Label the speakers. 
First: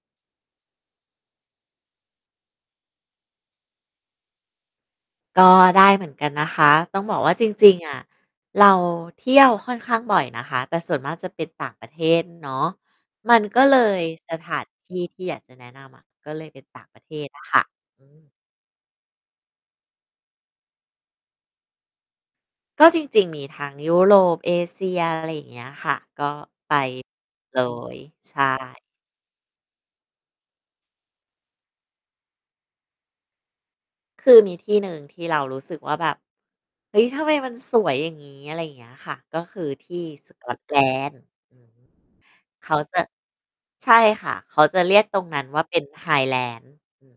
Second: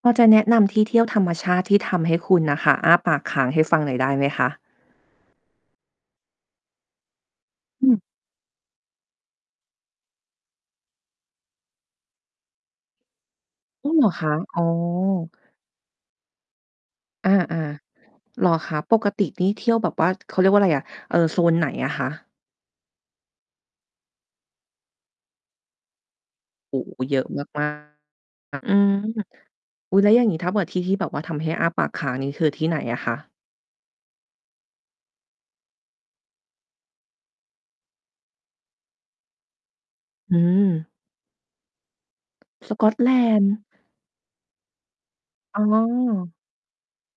Speaker 1: พอจะแนะนำที่เที่ยวธรรมชาติที่ทำให้คุณน่ะค่ะ อ้าปากคางให้ฟังหน่อยได้ไหมคะ?
Speaker 2: ก็ได้เหมือนกันนะคะ ต้อง บอกว่าจริง
Speaker 1: อ
Speaker 2: ๆ
Speaker 1: ื
Speaker 2: อะ
Speaker 1: ม
Speaker 2: เราเที่ยวค่อนข้างบ่อยนะคะ แต่ส่วนมากจะเป็นต่างประเทศเนาะ มันก็เล
Speaker 1: อ้อ
Speaker 2: ย
Speaker 1: เหรอคะ?
Speaker 2: สถ
Speaker 1: อ๋
Speaker 2: า
Speaker 1: อ
Speaker 2: นที่ที่อยากจะแนะนำอะ ก็เลยเป็นต่างประเทศ
Speaker 1: อา
Speaker 2: อะค่ะ อืม
Speaker 1: ๆ เหรอคะ? ปกตินี่เที่ยวแบบว่า เขาเรียกว่าอะไรอะ เอ่อ โซนไหนอะคะ?
Speaker 2: ก็จริง ๆ มีทั้งยุโรป เอเชีย อะไรอย่างเงี้ยค่ะ ก็ไป
Speaker 1: โอ้! เยอะ
Speaker 2: เล
Speaker 1: มาก
Speaker 2: ย ใช
Speaker 1: ๆ อื
Speaker 2: ่
Speaker 1: ม อุ๊ย แล้วอย่างนี้ ถ้าแบบที่ที่แบบว่าทำให้อ้าปากค้าง นี่คือที่ไหนอะคะ?
Speaker 2: คือมีที่หนึ่งที่เรารู้สึกว่าแบบ "เฮ้ย ทำไมมันสวยอย่างงี้" อะไรอย่างเงี้ยค่ะ ก็คือที่ส
Speaker 1: อื
Speaker 2: กอตแล
Speaker 1: ม
Speaker 2: นด์ อือ เข
Speaker 1: ส
Speaker 2: า
Speaker 1: กอ
Speaker 2: จ
Speaker 1: ต
Speaker 2: ะ
Speaker 1: แลนด์
Speaker 2: ใช่ค่ะ เขาจะเรียกตรงนั้น
Speaker 1: อ
Speaker 2: ว
Speaker 1: ๋
Speaker 2: ่าเป็น
Speaker 1: อ
Speaker 2: Highlands อืม